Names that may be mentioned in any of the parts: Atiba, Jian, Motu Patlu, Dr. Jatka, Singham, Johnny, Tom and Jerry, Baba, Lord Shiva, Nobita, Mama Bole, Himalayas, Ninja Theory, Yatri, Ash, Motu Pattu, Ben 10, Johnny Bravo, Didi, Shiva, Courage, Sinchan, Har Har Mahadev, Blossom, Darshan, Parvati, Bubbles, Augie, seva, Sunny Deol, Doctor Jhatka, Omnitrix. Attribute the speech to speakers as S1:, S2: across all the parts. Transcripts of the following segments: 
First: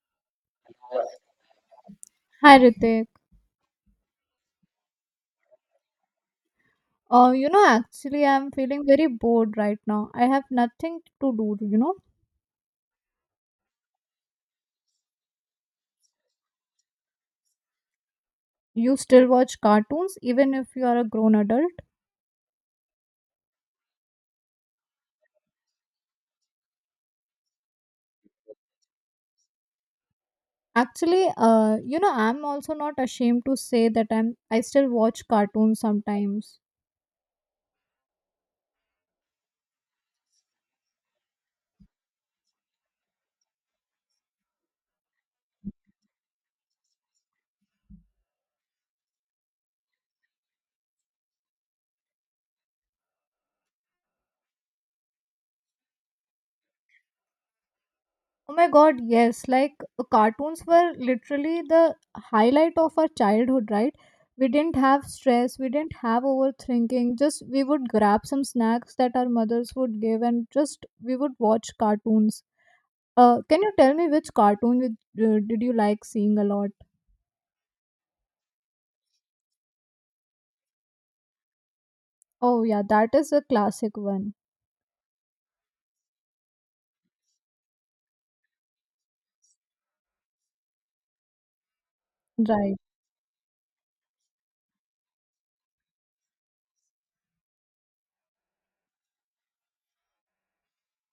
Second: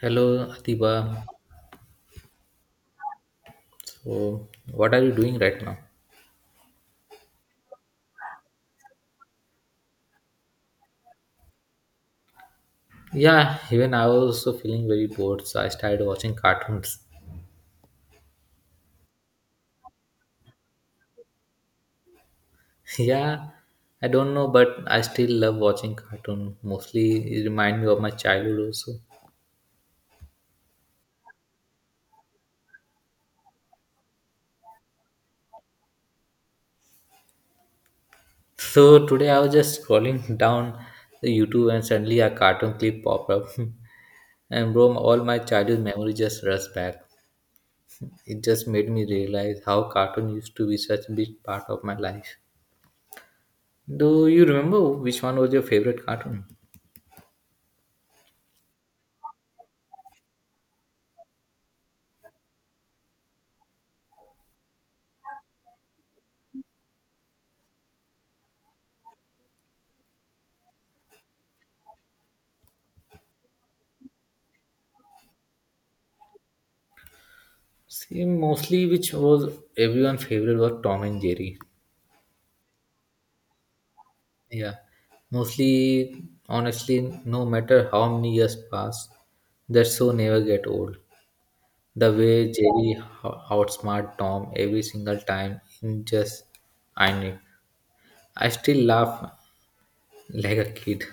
S1: Hello,
S2: Hi
S1: Atiba.
S2: Ritik.
S1: So, what are you doing right now?
S2: Actually, I'm feeling very bored right now. I have nothing to do, you know.
S1: Yeah, even I was also feeling very bored, so I started watching cartoons.
S2: You still watch cartoons even if you are a grown adult.
S1: Yeah, I don't know, but I still love watching cartoon. Mostly, it reminds me of my childhood also.
S2: Actually, I'm also not ashamed to say that I still watch cartoons sometimes.
S1: So today I was just scrolling down the YouTube and suddenly a cartoon clip popped up, and bro, all my childhood memory just rushed back. It just made me realize how cartoon used to be such a big part of my life. Do you remember which one was your favorite cartoon?
S2: Oh my god, yes, like cartoons were literally the highlight of our childhood, right? We didn't have stress, we didn't have overthinking. Just we would grab some snacks that our mothers would give and just we would watch cartoons. Can you tell me which cartoon did you like seeing a lot?
S1: See, mostly which was everyone's favorite was Tom and Jerry.
S2: Oh yeah, that is a classic one.
S1: Yeah, mostly, honestly, no matter how many years pass, that show never get old. The way
S2: Right.
S1: Jerry outsmart Tom every single time in just I knew. I still laugh like a kid.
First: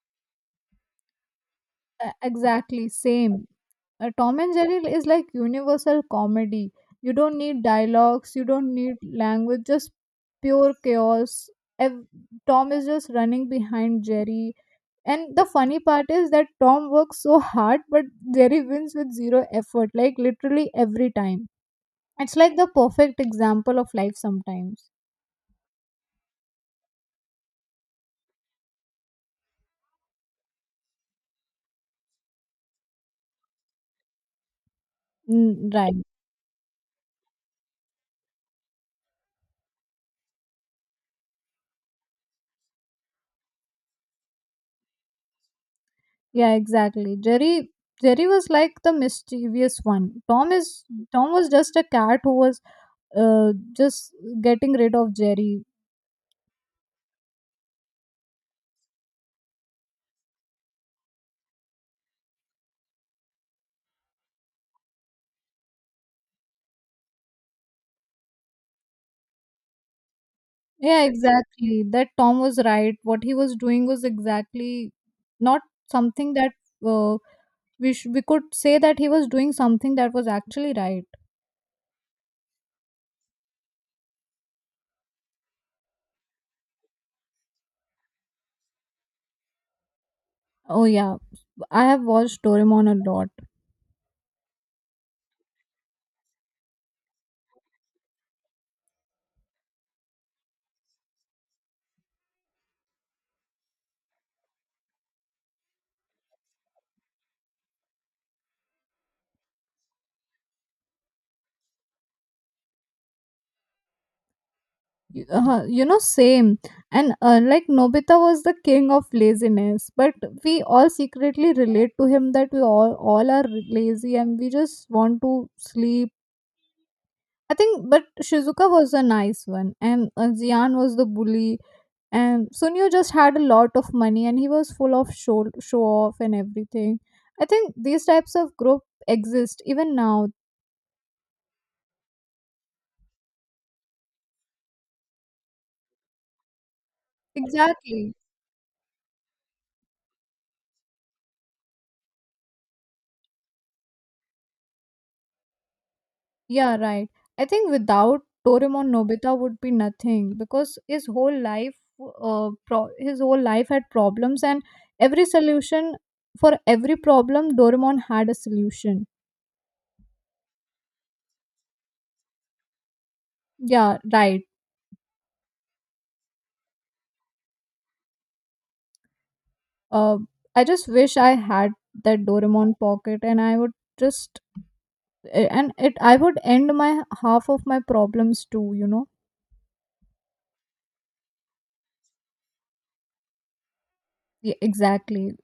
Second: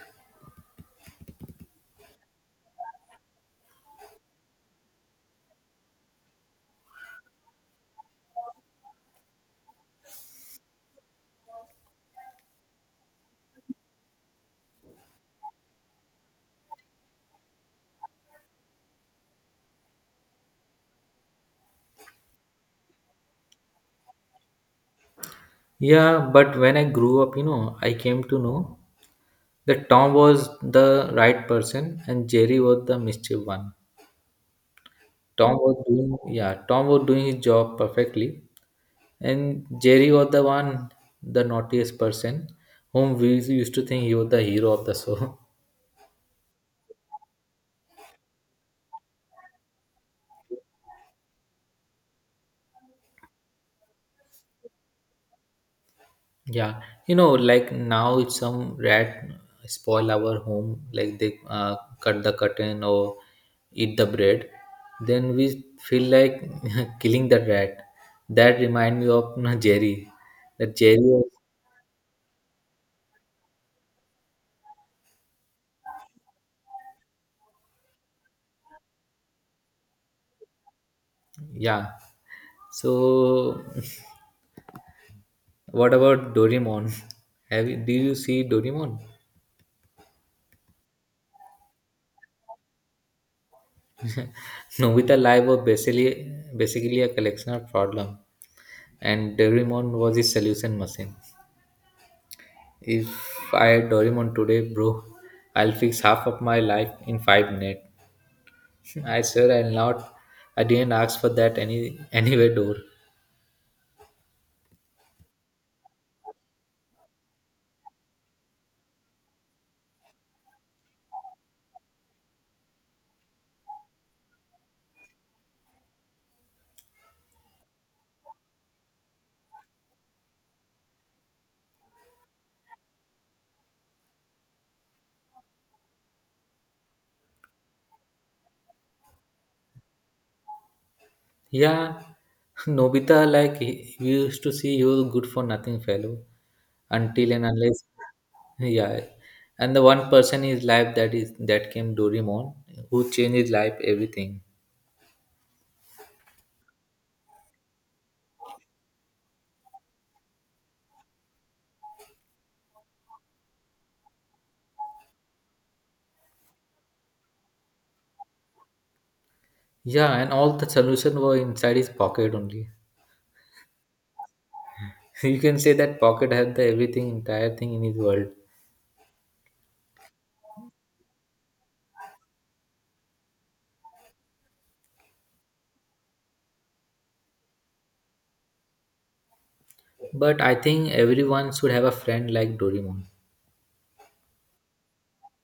S2: Exactly, same. Tom and Jerry is like universal comedy. You don't need dialogues, you don't need language, just pure chaos. Ev- Tom is just running behind Jerry. And the funny part is that Tom works so hard, but Jerry wins with zero effort, like literally every time. It's like the perfect example of life sometimes.
S1: Yeah, but when I grew up, you know, I came to know that Tom was the right person and Jerry was the mischief one. Tom
S2: Mm,
S1: was
S2: right.
S1: doing Yeah, Tom was doing his job perfectly, and Jerry was the one, the naughtiest person, whom we used to think he was the hero of the show.
S2: Yeah, exactly. Jerry was like the mischievous one. Tom was just a cat who was just getting rid of Jerry.
S1: Yeah, you know, like now if some rat spoil our home, like they cut the curtain or eat the bread, then we feel like killing the rat. That remind me of Jerry. That Jerry,
S2: Yeah,
S1: was,
S2: exactly. That Tom was right. What he was doing was exactly not something that uh, we could say that he was doing something that was actually right.
S1: yeah. So what about Doraemon? Do you see Doraemon?
S2: Oh yeah, I have watched Doraemon a lot.
S1: Nobita life was basically a collection of problem, and Doraemon was his solution machine. If I had Doraemon today, bro, I'll fix half of my life in 5 minutes. I swear I'll not. I didn't ask for that anywhere door.
S2: Same. And like Nobita was the king of laziness, but we all secretly relate to him that we all are lazy and we just want to sleep, I think. But Shizuka was a nice one, and Zian was the bully, and Sunio just had a lot of money and he was full of show off and everything. I think these types of group exist even now.
S1: Yeah, Nobita, like we used to see you good for nothing fellow until and unless,
S2: Exactly.
S1: yeah. And the one person in his life that came Doraemon, who changed his life everything.
S2: Yeah, right. I think without Doraemon, Nobita would be nothing because his whole life had problems, and every solution for every problem, Doraemon had a solution.
S1: Yeah, and all the solution were inside his pocket only.
S2: Yeah, right.
S1: You can say that pocket had the everything, entire thing in his world.
S2: Uh, I just wish I had that Doraemon pocket, and I would just eh, and it I would end my half of my problems too.
S1: But I think everyone should have a friend like Doraemon.
S2: Yeah, exactly.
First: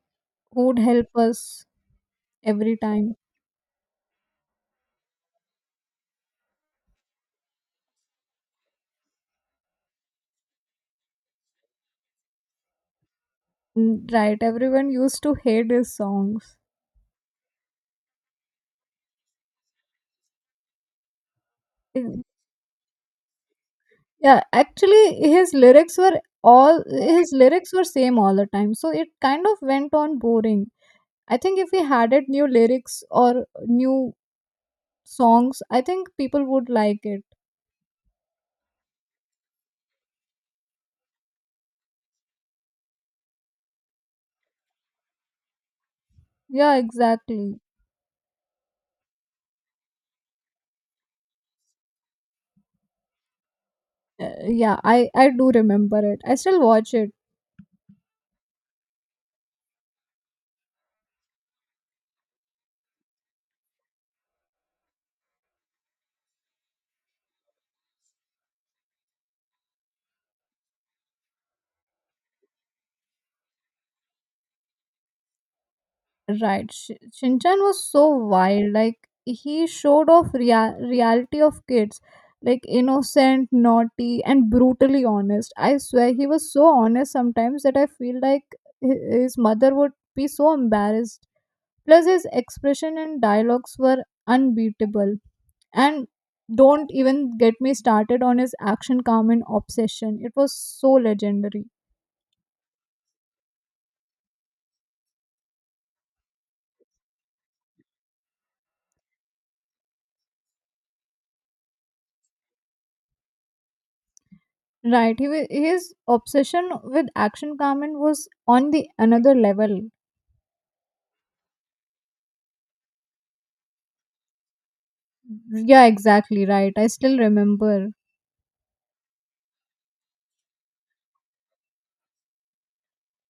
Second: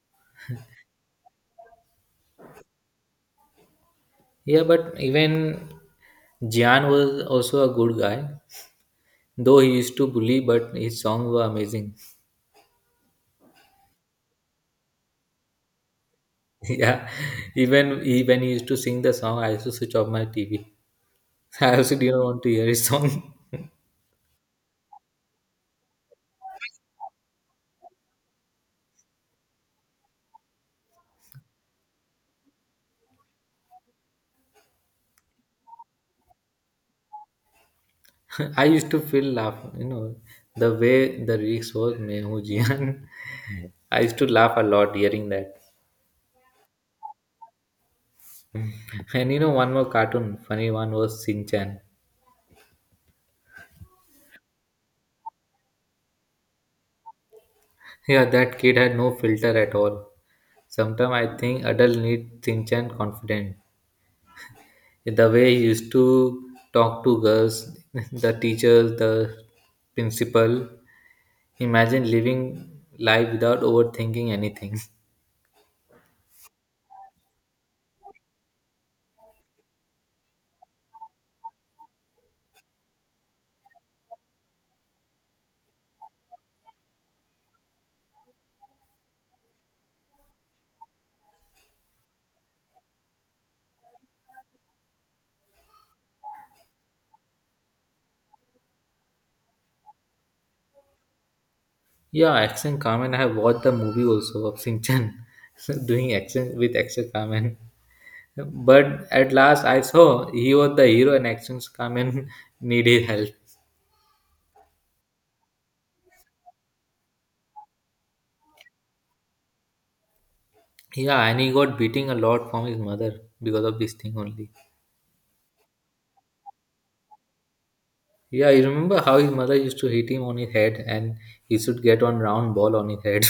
S2: Who would help us every time?
S1: Yeah, but even Jian was also a good guy. Though he used to bully, but his songs were amazing.
S2: Mm, right. Everyone used to hate his songs.
S1: Yeah, even he, when he used to sing the song, I used to switch off my TV. I also
S2: E,
S1: didn't want to hear his song.
S2: Yeah, actually his lyrics were same all the time. So it kind of went on boring. I think if he had it new lyrics or new songs, I think people would like it.
S1: I used to feel laugh, the way the lyrics was "मैं हूँ जियान." I used to laugh a lot hearing that.
S2: Yeah, exactly.
S1: And you know, one more cartoon, funny one was Sinchan.
S2: Yeah, I do remember it. I still watch it.
S1: Yeah, that kid had no filter at all. Sometimes I think adults need Sinchan confident. The way he used to talk to girls, the teachers, the principal. Imagine living life without overthinking anything.
S2: Right. Shinchan was so wild. Like he showed off reality of kids, like innocent, naughty, and brutally honest. I swear he was so honest sometimes that I feel like his mother would be so embarrassed. Plus, his expression and dialogues were unbeatable. And don't even get me started on his action, calm, and obsession. It was so legendary.
S1: Yeah, action Carmen. I have watched the movie also of Sinchan doing action with action Carmen. But at last, I saw he was the hero and action Carmen needed help.
S2: Right. His obsession with Action Carmen was on the another level.
S1: Yeah, and he got beating a lot from his mother because of this thing only.
S2: Yeah, exactly. Right. I still remember.
S1: Yeah, you remember how his mother used to hit him on his head and he should get one round ball on his head.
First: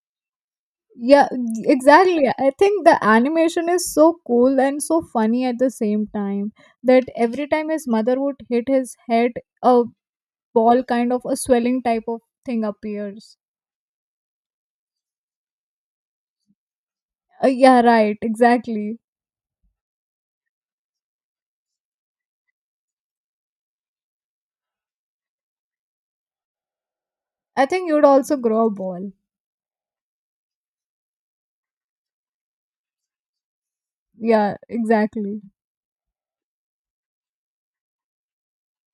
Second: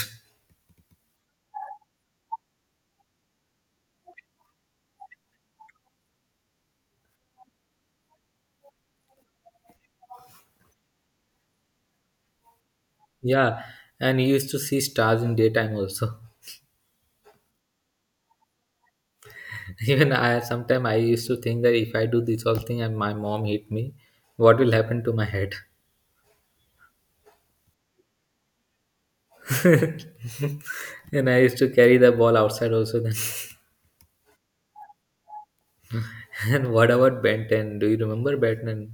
S2: Yeah, exactly. I think the animation is so cool and so funny at the same time that every time his mother would hit his head, a ball kind of a swelling type of thing appears.
S1: Yeah, and he used to see stars in daytime also.
S2: Yeah, right. Exactly.
S1: Even I sometime I used to think that if I do this whole thing and my mom hit me, what will happen to my head?
S2: I think you'd also grow a ball.
S1: And I used to carry the ball outside also then.
S2: Yeah, exactly.
S1: And what about Ben 10? Do you remember Ben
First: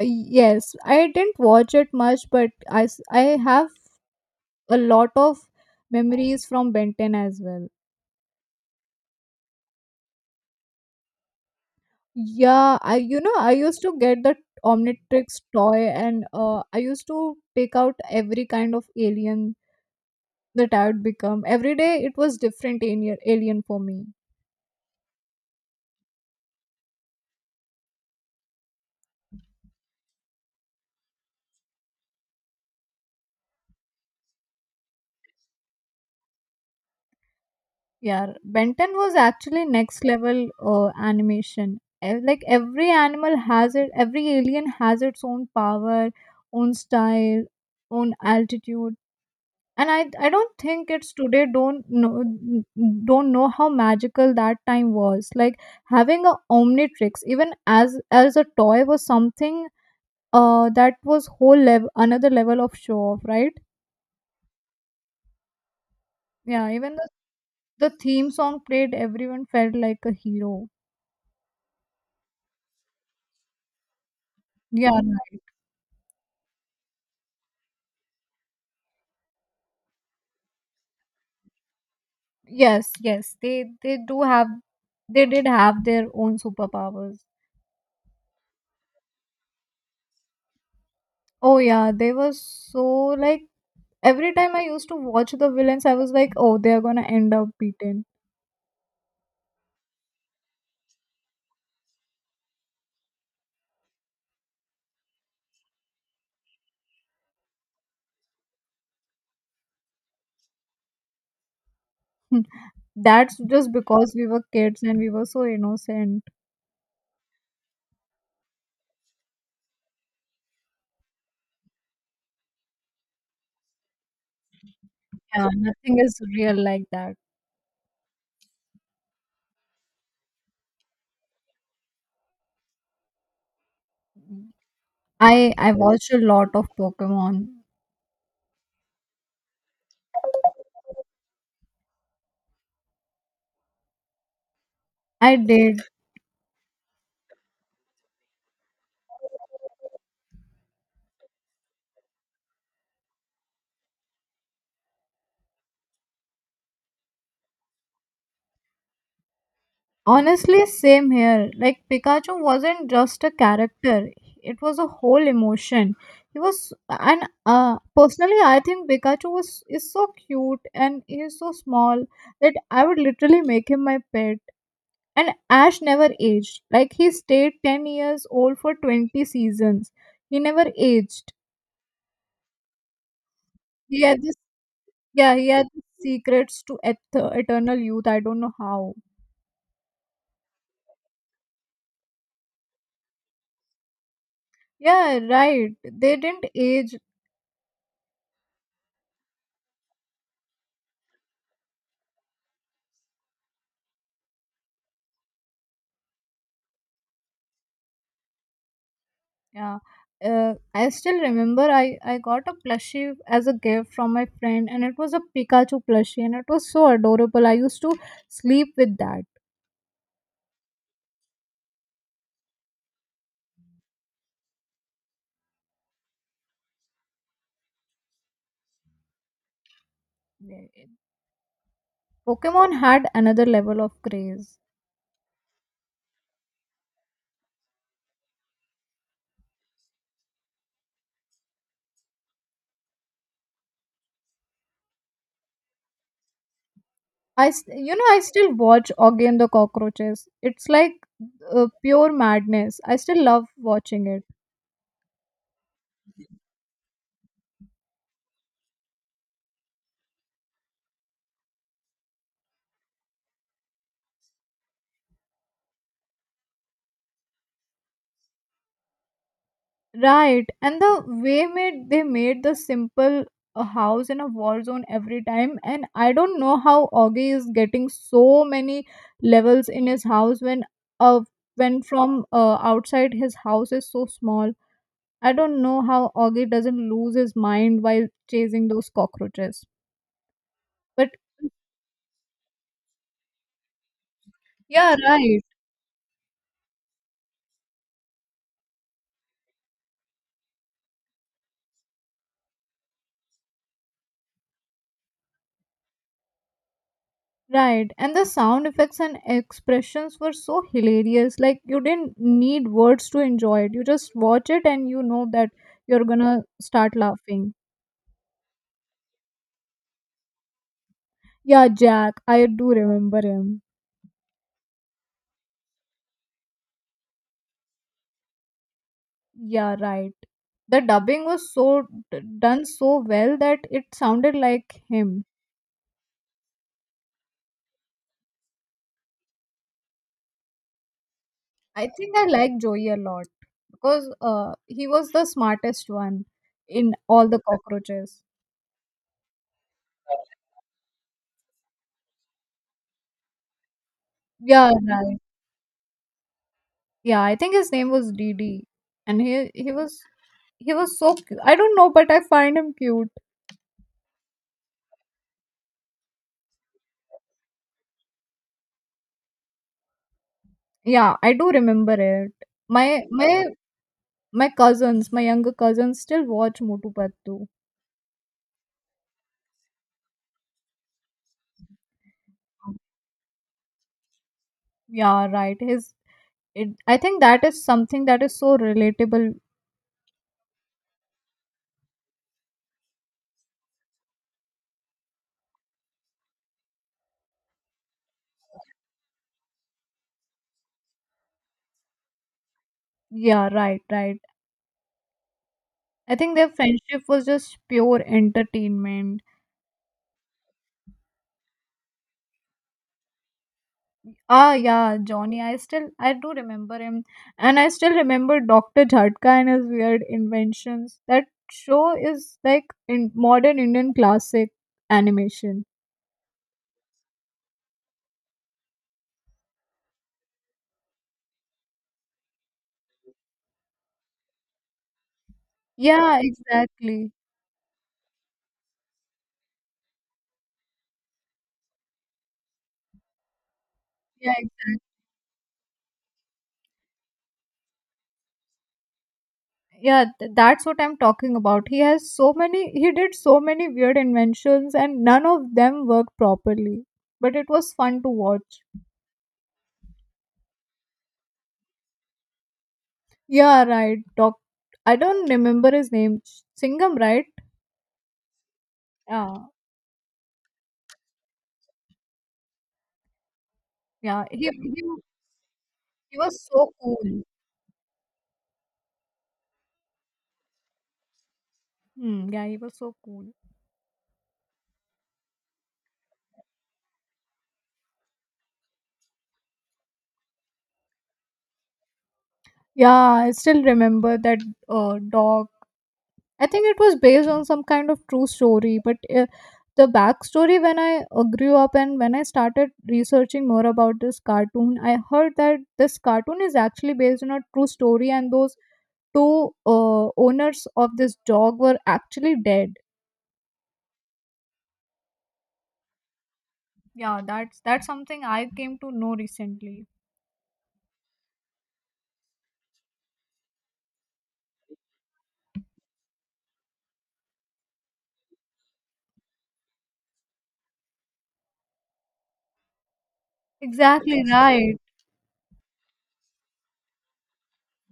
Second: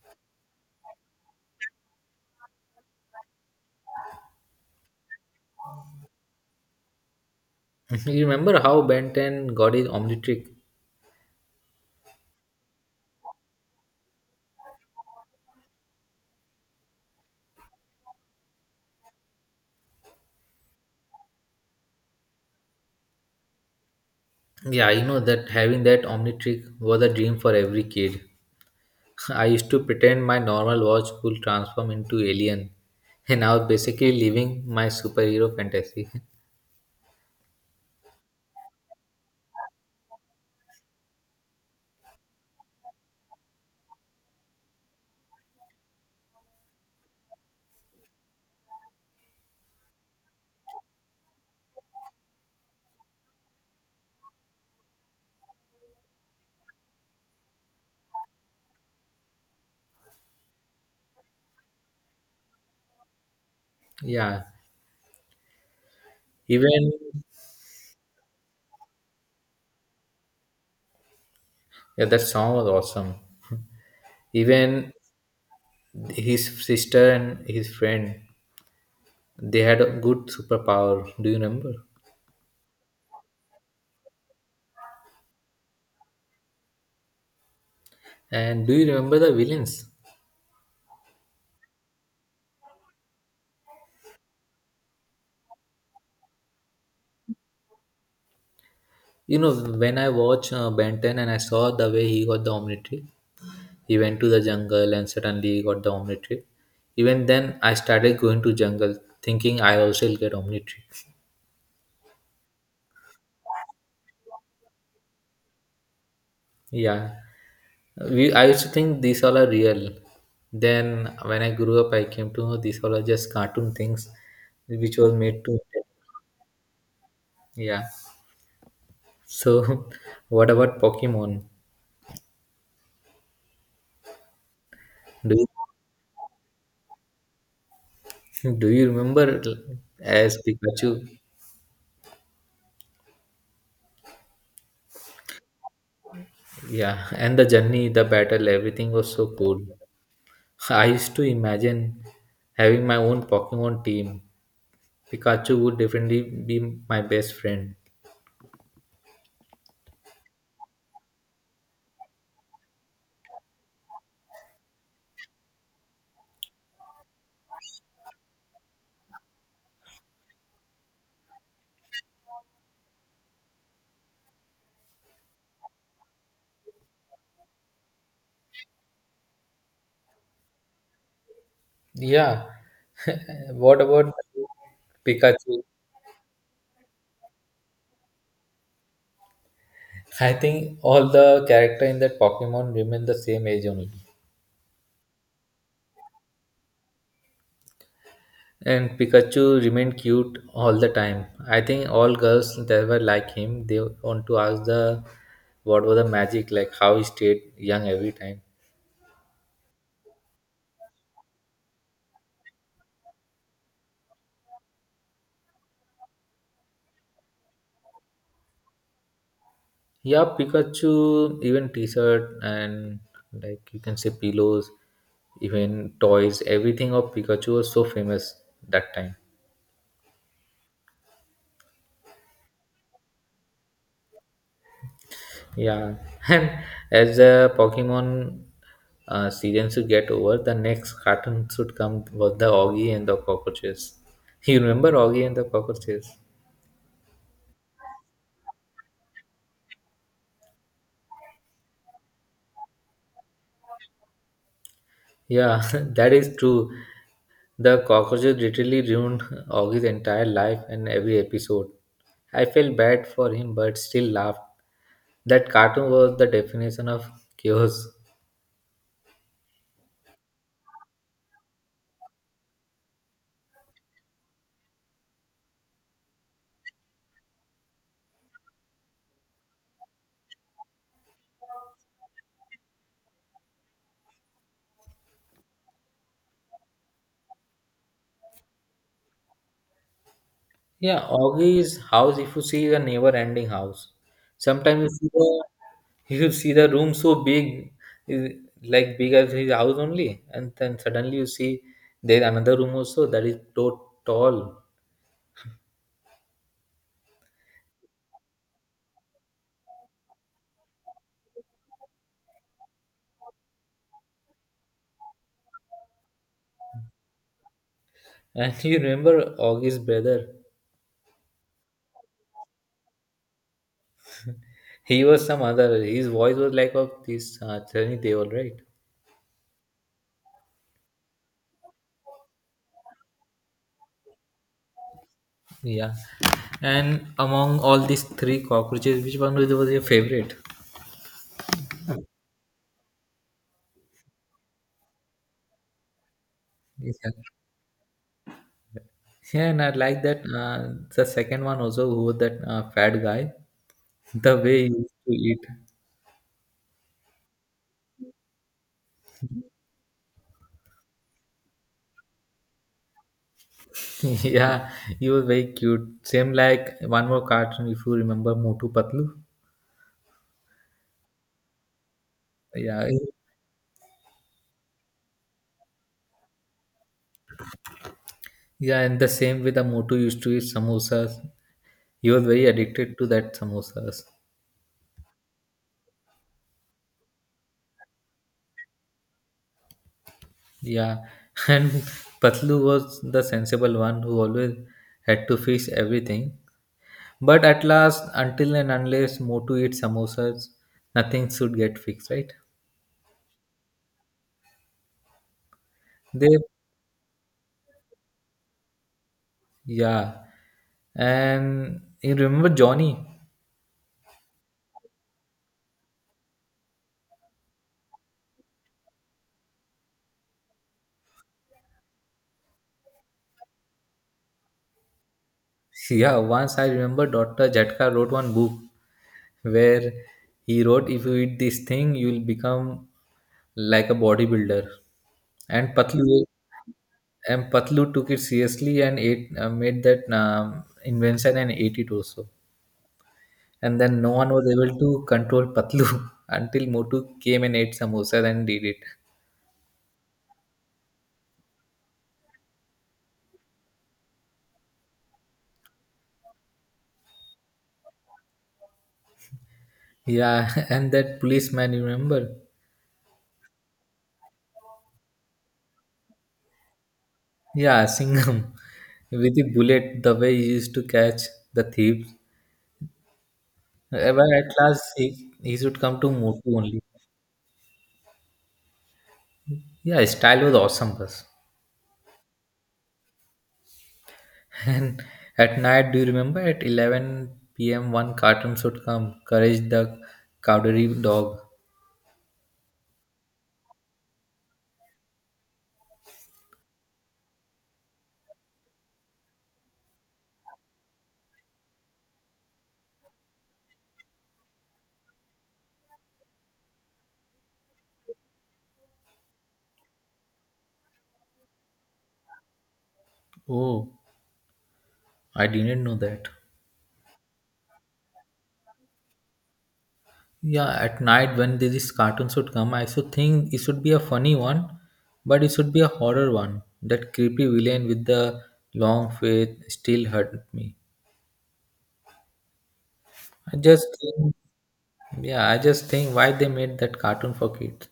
S2: Yes, I didn't watch it much, but I have a lot of memories from Ben 10 as well.
S1: 10? You remember how Ben 10 got his Omnitrick?
S2: Yeah, I you know I used to get the Omnitrix toy and I used to take out every kind of alien that I would become. Every day it was different alien for me.
S1: Yeah, you know that having that Omnitrick was a dream for every kid. I used to pretend my normal watch could transform into alien, and I was basically living my superhero fantasy.
S2: Yeah, Ben 10 was actually next level animation. Like every animal has it, every alien has its own power, own style, own altitude, and I don't think it's today. Don't know how magical that time was, like having a omnitrix even as a toy was something, that was whole level, another level of show off, right?
S1: Yeah,
S2: Yeah,
S1: even
S2: even the theme song played, everyone felt like a hero.
S1: yeah, that song was awesome.
S2: Yeah,
S1: Even
S2: right.
S1: his sister and his friend, they had a good superpower. Do you remember?
S2: Yes, yes, they do have they did have their own superpowers.
S1: And do you remember the villains?
S2: Oh yeah, they were so, like every time I used to watch the villains, I was like, oh, they are gonna end up beaten.
S1: You know, when I watch Ben 10 and I saw the way he got the Omnitrix, he went to the jungle and suddenly he got the Omnitrix. Even then, I started going to jungle thinking I also will get Omnitrix.
S2: Hmm. That's just because we were kids and we were so innocent.
S1: Yeah. We I used to think these all are real. Then when I grew up I came to know these all are just cartoon things which was made
S2: Yeah,
S1: to
S2: nothing is real like that.
S1: yeah. So what about Pokemon? Do you,
S2: I watched a lot of Pokemon.
S1: do you remember as Pikachu?
S2: I did.
S1: Yeah, and the journey, the battle, everything was so cool. I used to imagine having my own Pokemon team. Pikachu would definitely be my best friend.
S2: Honestly, same here. Like Pikachu wasn't just a character; it was a whole emotion. He was, and personally, I think Pikachu was is so cute and he is so small that I would literally make him my pet. And Ash never aged. Like he stayed 10 years old for 20 seasons. He never aged.
S1: Yeah. What
S2: He
S1: about
S2: had this, yeah, he
S1: Pikachu?
S2: had these secrets to eternal youth. I don't know how.
S1: I think all the character in that Pokemon remain the same age only.
S2: Yeah, right. They didn't age.
S1: And Pikachu remained cute all the time. I think all girls that were like him, they want to ask the what was the magic, like how he stayed young every time.
S2: Yeah. I still remember I got a plushie as a gift from my friend, and it was a Pikachu plushie, and it was so adorable. I used to sleep with that.
S1: Yeah, Pikachu, even t-shirt and like you can say pillows, even toys, everything of Pikachu was so famous that time.
S2: Pokemon had another level of craze.
S1: Yeah, and as the Pokemon season should get over, the next cartoon should come was the Augie and the cockroaches. You remember Augie and the cockroaches?
S2: I, st- you know, I still watch Oggy and the Cockroaches. It's like pure madness. I still love watching it.
S1: Yeah, that is true. The cockroaches literally ruined Augie's entire life and every episode. I felt bad for him, but still laughed. That cartoon was the definition of chaos.
S2: Right, and the way made they made the simple a house in a war zone every time, and I don't know how Augie is getting so many levels in his house uh when from outside his house is so small. I don't know how Augie doesn't lose his mind while chasing those cockroaches.
S1: Yeah,
S2: But
S1: Augie's house, if you see is a never ending house, sometimes
S2: yeah, right.
S1: you see the room so big, is like big as his house only, and then suddenly you see there another room also that is so tall.
S2: Right, and the sound effects and expressions were so hilarious. Like, you didn't need words to enjoy it. You just watch it and you know that you're gonna start laughing.
S1: And you remember Augie's brother,
S2: Yeah, Jack, I do remember him.
S1: he was some other, his voice was like of this Sunny Deol, right?
S2: Yeah, right. The dubbing was so done so well that it sounded like him.
S1: Yeah. And among all these three cockroaches, which one was your favorite?
S2: I think I like Joey a lot because he was the smartest one
S1: Yeah.
S2: in all the cockroaches.
S1: Yeah, and I like that. The second one also, who was that fat guy, the way
S2: Yeah,
S1: he used to
S2: right.
S1: eat.
S2: Yeah, I think his name was Didi, and he was so I don't know, but I find him cute.
S1: Yeah, he was very cute. Same like one more cartoon, if you remember Motu Patlu.
S2: Yeah, I do remember it.
S1: Yeah,
S2: My my my cousins, my younger cousins, still watch Motu Pattu.
S1: yeah, and the same with the Motu used to eat samosas. He was very addicted to that samosas.
S2: Yeah, right. I think that is something that is so relatable.
S1: Yeah, and Patlu was the sensible one who always had to fix everything. But at last, until and unless Motu eats samosas, nothing should get fixed, right?
S2: Yeah, right, right. I think
S1: They,
S2: their friendship was just pure entertainment.
S1: yeah. And you remember Johnny?
S2: Ah, yeah, Johnny. I do remember him, and I still remember Doctor Jhatka and his weird inventions. That show is like in modern Indian classic animation.
S1: Yeah, once I remember Dr. Jatka wrote one book where he wrote, if you eat this thing, you'll become like a bodybuilder. And
S2: Yeah,
S1: Patlu
S2: exactly.
S1: and Patlu took it seriously and ate, made that invention and ate it also. And then no one
S2: Yeah,
S1: was able
S2: exactly.
S1: to control Patlu until Motu came and ate samosas and did it.
S2: Yeah, that's what I'm talking about. He has so many. He did so many weird inventions, and none of them worked properly. But it was fun to watch.
S1: Yeah, and that policeman, you remember?
S2: Yeah, right. Doc. I don't remember his name. Singham, right?
S1: Yeah, Singham with the
S2: Yeah,
S1: bullet, the way he used to catch the thief.
S2: yeah.
S1: But at
S2: He
S1: last, he should come to
S2: He
S1: Motu
S2: was so
S1: only.
S2: cool.
S1: Yeah, his style was awesome, bus.
S2: Hmm, yeah, he was so cool.
S1: And at night, do you remember at 11 p.m., one cartoon should come, Courage the Cowardly Dog.
S2: Yeah, I still remember that dog. I think it was based on some kind of true story, but the backstory when I grew up and when I started researching more about this cartoon, I heard that this cartoon is actually based on a true story, and those two owners of this dog were actually dead.
S1: Oh, I didn't know that.
S2: Yeah, that's something I came to know recently.
S1: Yeah, at night when this cartoon should come, I should think it should be a funny one, but it should be a horror one. That creepy villain with the long face still hurt me. I just
S2: Exactly
S1: think,
S2: right.
S1: yeah, I just think why they made that cartoon for kids.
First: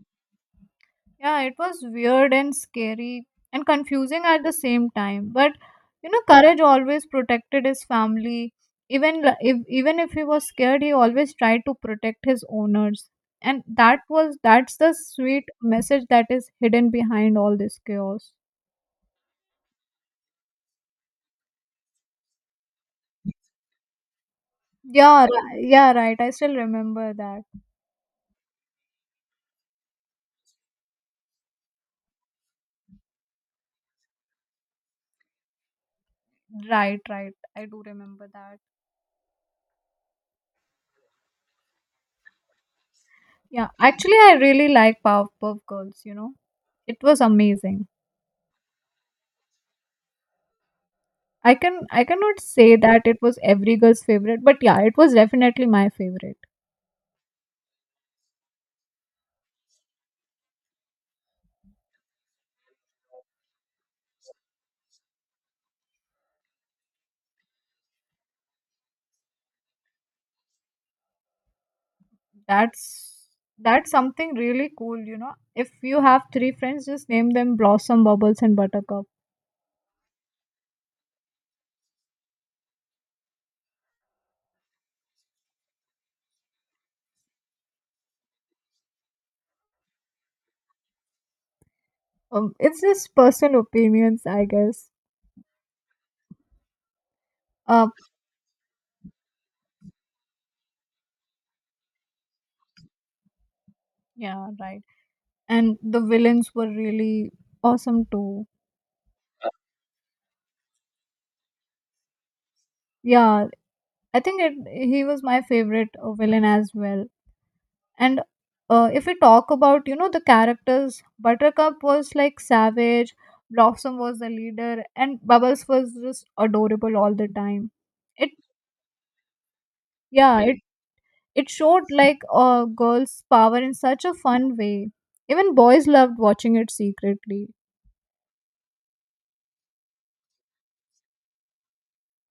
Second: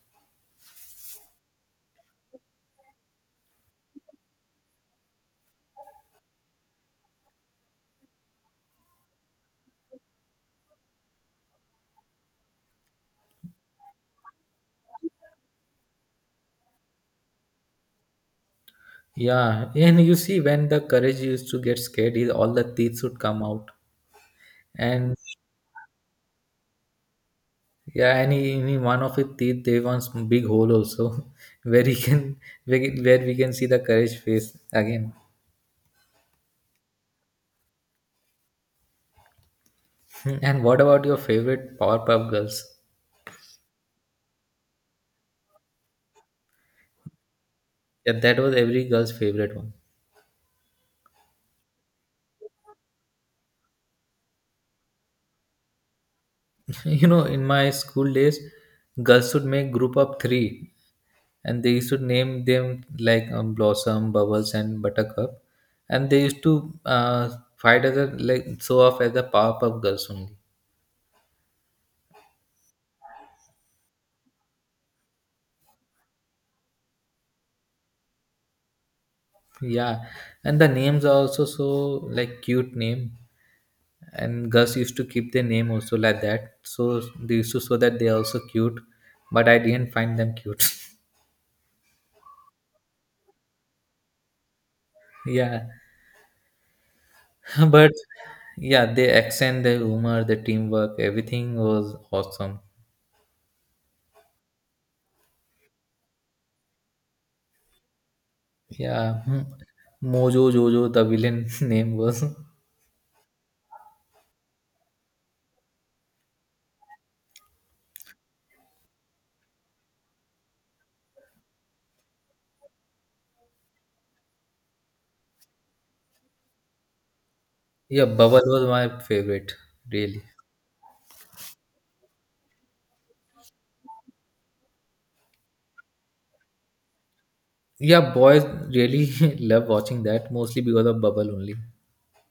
S2: Yeah, it was weird and scary and confusing at the same time. But Courage always protected his family. Even if he was scared, he always tried to protect his owners. And that's the sweet message that is hidden behind all this chaos.
S1: Yeah, and you see when the courage used to get scared, all the teeth would come out, and
S2: Yeah, yeah, right. I still remember that.
S1: yeah, and he, in one of his teeth they want some big hole also, where he can where we can see the courage face again.
S2: Right, right. I do remember that.
S1: Hmm, and what about your favorite Powerpuff Girls?
S2: Yeah, actually, I really like Powerpuff Girls. It was amazing.
S1: Yeah, that was every girl's favorite one.
S2: I cannot say that it was every girl's favorite, but yeah, it was definitely my favorite.
S1: You know, in my school days, girls would make group of three, and they used to name them like Blossom, Bubbles, and Buttercup, and they used to fight as a like show off as the Powerpuff Girls only.
S2: That's that's something really cool. If you have three friends, just name them Blossom, Bubbles, and Buttercup.
S1: Yeah, and the names are also so like cute name, and girls used to keep their name also like that, so they used to show that they are also cute, but I didn't find them cute.
S2: It's just personal opinions, I guess.
S1: Yeah,
S2: Uh,
S1: but yeah, their accent, their humor, the teamwork, everything was awesome.
S2: yeah, right. And the villains were really awesome too.
S1: Yeah, hmm. Mojo Jojo, the villain name was.
S2: Yeah, I think he was my favorite villain as well. And if we talk about the characters, Buttercup was like savage, Blossom was the leader, and Bubbles was just adorable all the time.
S1: Yeah,
S2: it
S1: Bubble was my favorite, really.
S2: yeah it it showed like girls power in such a fun way. Even boys loved watching it secretly.
S1: Yeah, boys really love watching that, mostly because of Bubble only.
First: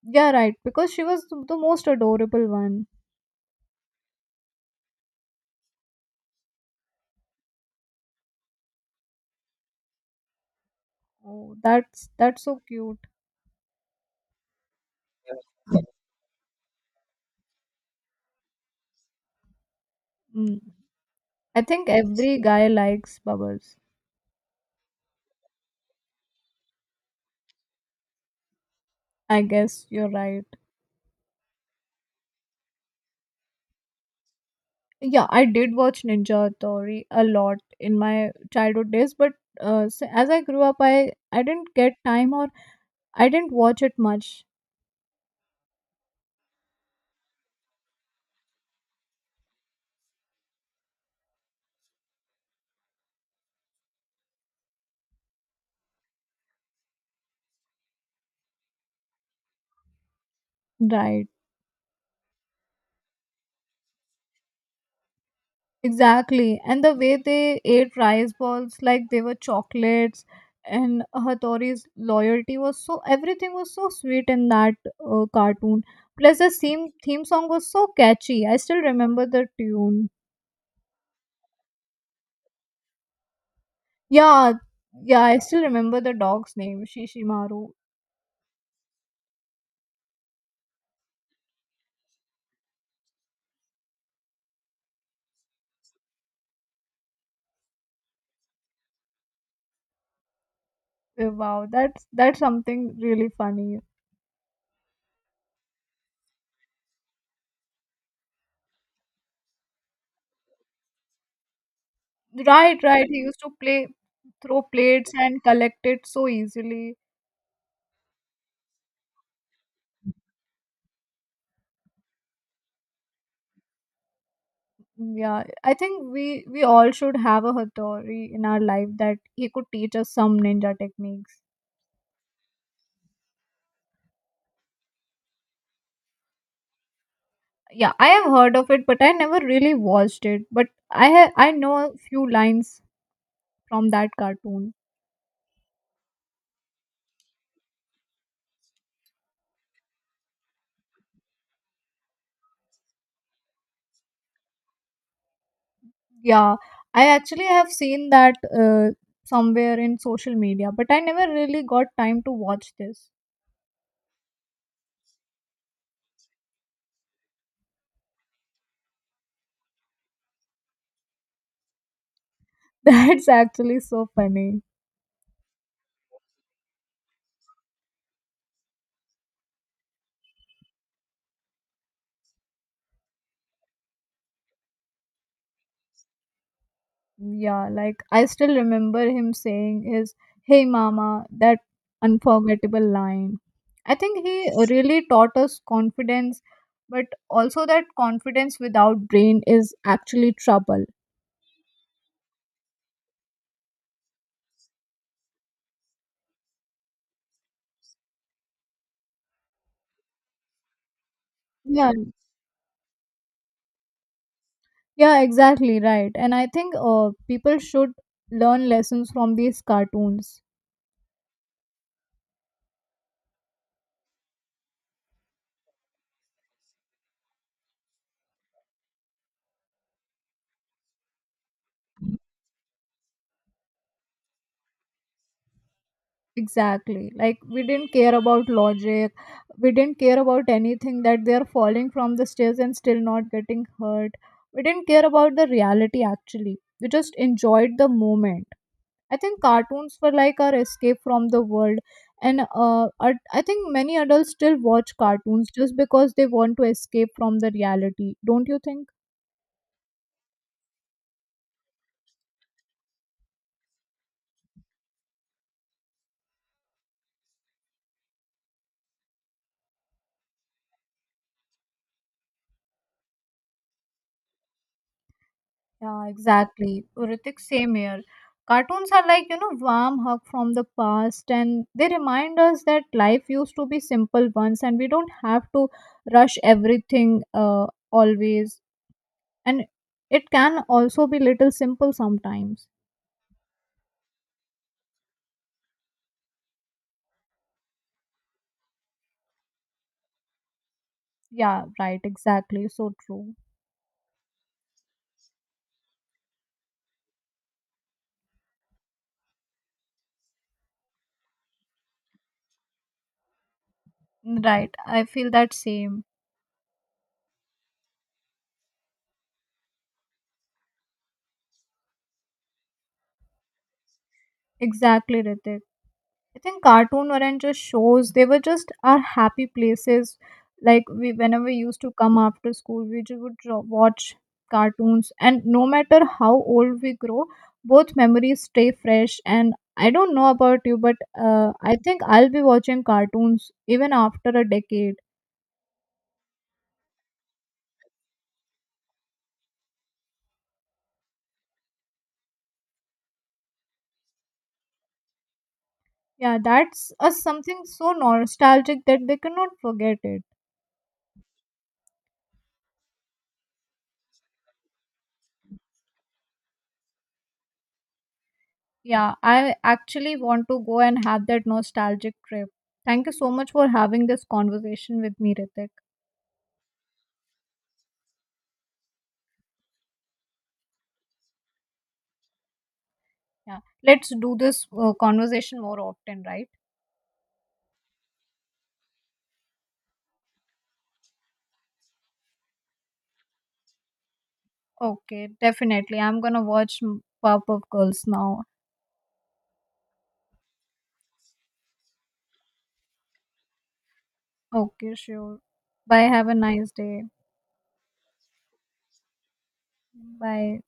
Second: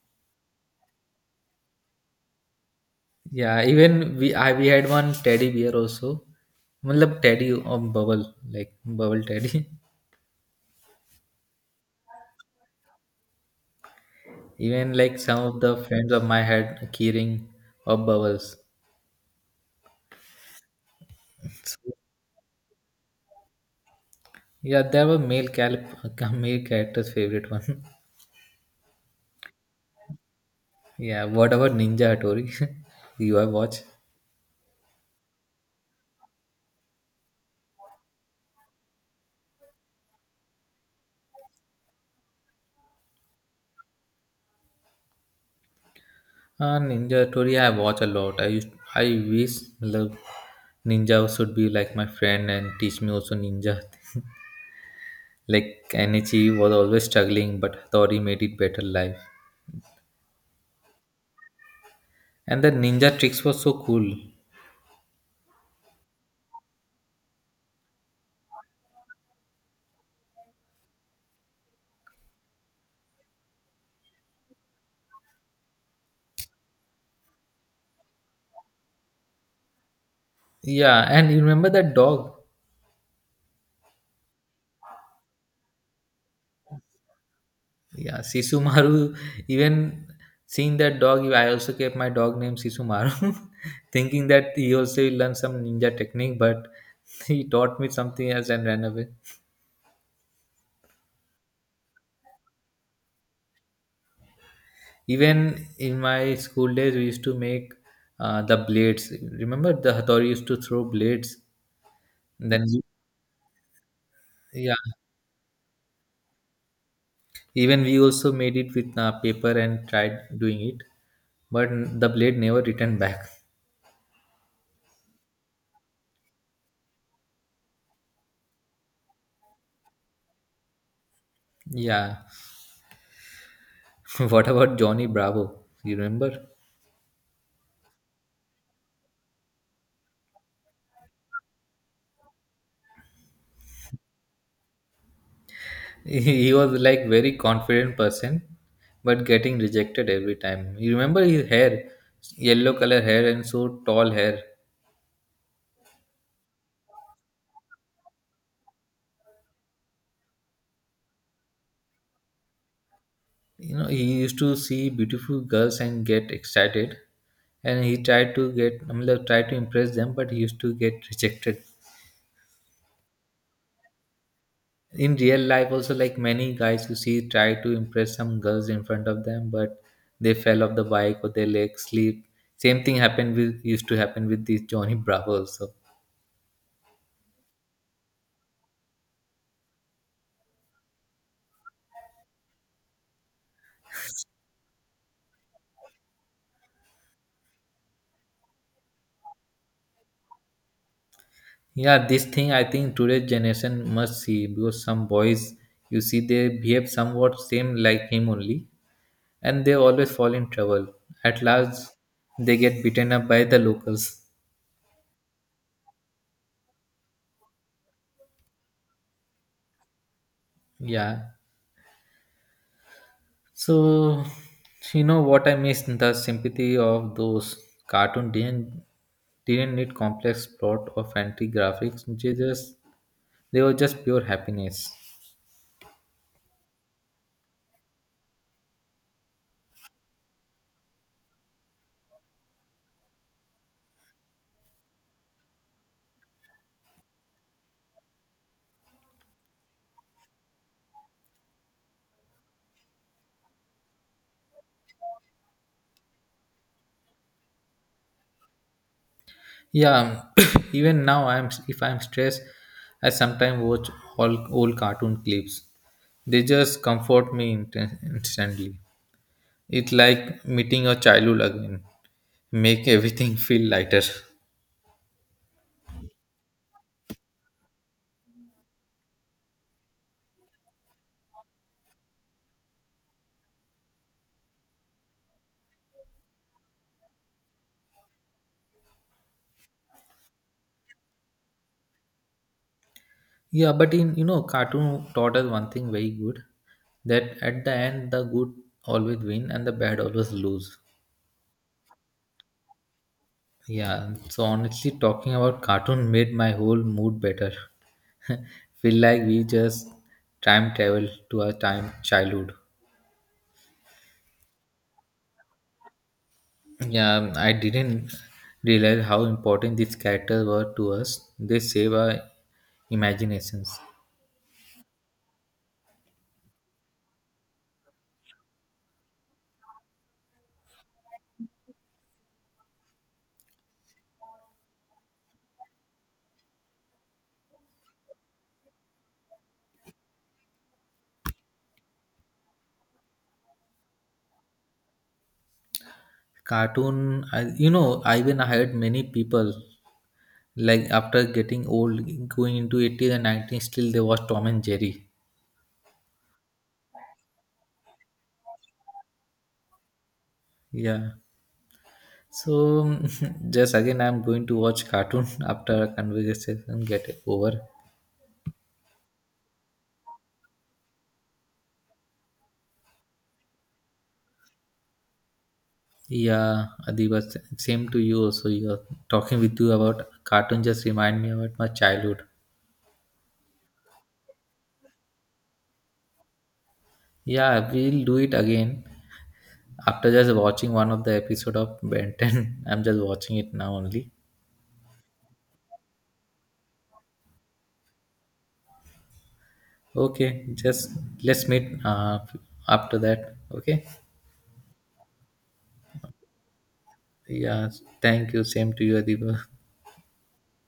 S2: Yeah, right, because she was the most adorable one.
S1: Yeah, even we had one teddy bear also. Matlab teddy or bubble, like bubble teddy.
S2: Oh, that's so cute.
S1: Even like some of the friends of my had keyring or bubbles.
S2: mm. I think every guy likes bubbles.
S1: Yeah, they were male cal male character's favorite one.
S2: I guess you're right.
S1: Yeah, what about Ninja Hattori? You have watched?
S2: Yeah, I did watch Ninja Theory a lot in my childhood days, but as I grew up, I didn't get time or I didn't watch it much.
S1: Ninja Theory, I watch a lot. I wish love Ninja should be like my friend and teach me also Ninja. Like Anichi was always struggling, but Hattori made it better life.
S2: Right,
S1: And the Ninja tricks was so cool.
S2: exactly. And the way they ate rice balls like they were chocolates, and Hattori's loyalty was so everything was so sweet in that cartoon. Plus, the theme song was so catchy. I still remember the tune.
S1: Yeah, and you remember that dog?
S2: Yeah, yeah, I still remember the dog's name, Shishimaru.
S1: Yeah, Sisumaru. Even seeing that dog, I also kept my dog name Sisumaru, thinking that he also will learn some ninja technique, but he taught me something else and ran away.
S2: Oh, wow, that's something really funny.
S1: Even in my school days, we used to make the blades. Remember, the hatori used to throw blades. Then,
S2: Right, right. He used to play throw
S1: yeah,
S2: plates and collect it so easily.
S1: even we also made it with paper and tried doing it, but the blade never returned back.
S2: Yeah, I think we all should have a Hattori in our life that he could teach us some ninja techniques.
S1: Yeah. What about Johnny Bravo? You remember?
S2: Yeah, I have heard of it, but I never really watched it. But I know a few lines from that cartoon.
S1: He was like very confident person, but getting rejected every time. You remember his hair, yellow color hair and so tall hair.
S2: Yeah, I actually have seen that uh, somewhere in social media, but I never really got time to watch this.
S1: You know, he used to see beautiful girls and get excited, and he tried to get, I mean, like, tried to impress them, but he used to get rejected.
S2: That's actually so funny.
S1: In real life, also, like many guys you see try to impress some girls in front of them, but they fell off the bike or their legs slip. Same thing happened with used to happen with this Johnny Bravo also.
S2: Yeah, like I still remember him saying his "Hey mama," that unforgettable line. I think he really taught us confidence, but also that confidence without brain is actually trouble.
S1: Yeah, this thing I think today's generation must see because some boys you see they behave somewhat same like him only, and they always fall in trouble. At
S2: Yeah,
S1: last, they get beaten up by the locals.
S2: yeah, exactly right. And I think people should learn lessons from these cartoons.
S1: Yeah. So, you know what I miss? The sympathy of those cartoon didn't need complex plot or fancy graphics. They were just pure happiness.
S2: Exactly. Like we didn't care about logic. We didn't care about anything that they are falling from the stairs and still not getting hurt. We didn't care about the reality actually. We just enjoyed the moment. I think cartoons were like our escape from the world and I think many adults still watch cartoons just because they want to escape from the reality. Don't you think?
S1: Yeah. Even now, I'm if I'm stressed, I sometimes watch all old cartoon clips. They just comfort me instantly. It's like meeting your childhood again. Make everything feel lighter.
S2: Yeah, exactly. Ritik, same here. Cartoons are like, warm hug from the past, and they remind us that life used to be simple once and we don't have to rush everything always. And it can also be little simple sometimes.
S1: Yeah, but in cartoon taught us one thing very good, that at the end the good always win and the bad always lose.
S2: Yeah, right, exactly. So true.
S1: Yeah, so honestly talking about cartoon made my whole mood better. Feel like we just time travel to our time childhood.
S2: Right. I feel that same.
S1: Yeah, I didn't realize how important these characters were to us. They save our imaginations.
S2: Exactly, Ritik. I think cartoon weren't just shows; they were just our happy places. Like we, whenever we used to come after school, we just would draw, watch cartoons, and no matter how old we grow, both memories stay fresh. And I don't know about you, but I think I'll be watching cartoons even after a decade.
S1: Cartoon, I even hired many people like after getting old, going into 80s and 90s, still they watch Tom and Jerry.
S2: Yeah, that's a something so nostalgic that they cannot forget it.
S1: Yeah. So just again, I'm going to watch cartoon after a conversation get it over.
S2: Yeah, I actually want to go and have that nostalgic trip. Thank you so much for having this conversation with me, Ritik.
S1: Yeah, Adiba, same to you also. You're talking with you about cartoon just remind me about my childhood.
S2: Yeah, let's do this conversation more often, right?
S1: Yeah, we'll do it again after just watching one of the episode of Ben 10. I'm just watching it now only.
S2: Okay, definitely. I'm gonna watch Powerpuff Girls now.
S1: Okay, just let's meet after that. Okay.
S2: Okay, sure. Bye. Have a nice day.
S1: Yeah. Thank you. Same to you, Adiba.
S2: Bye.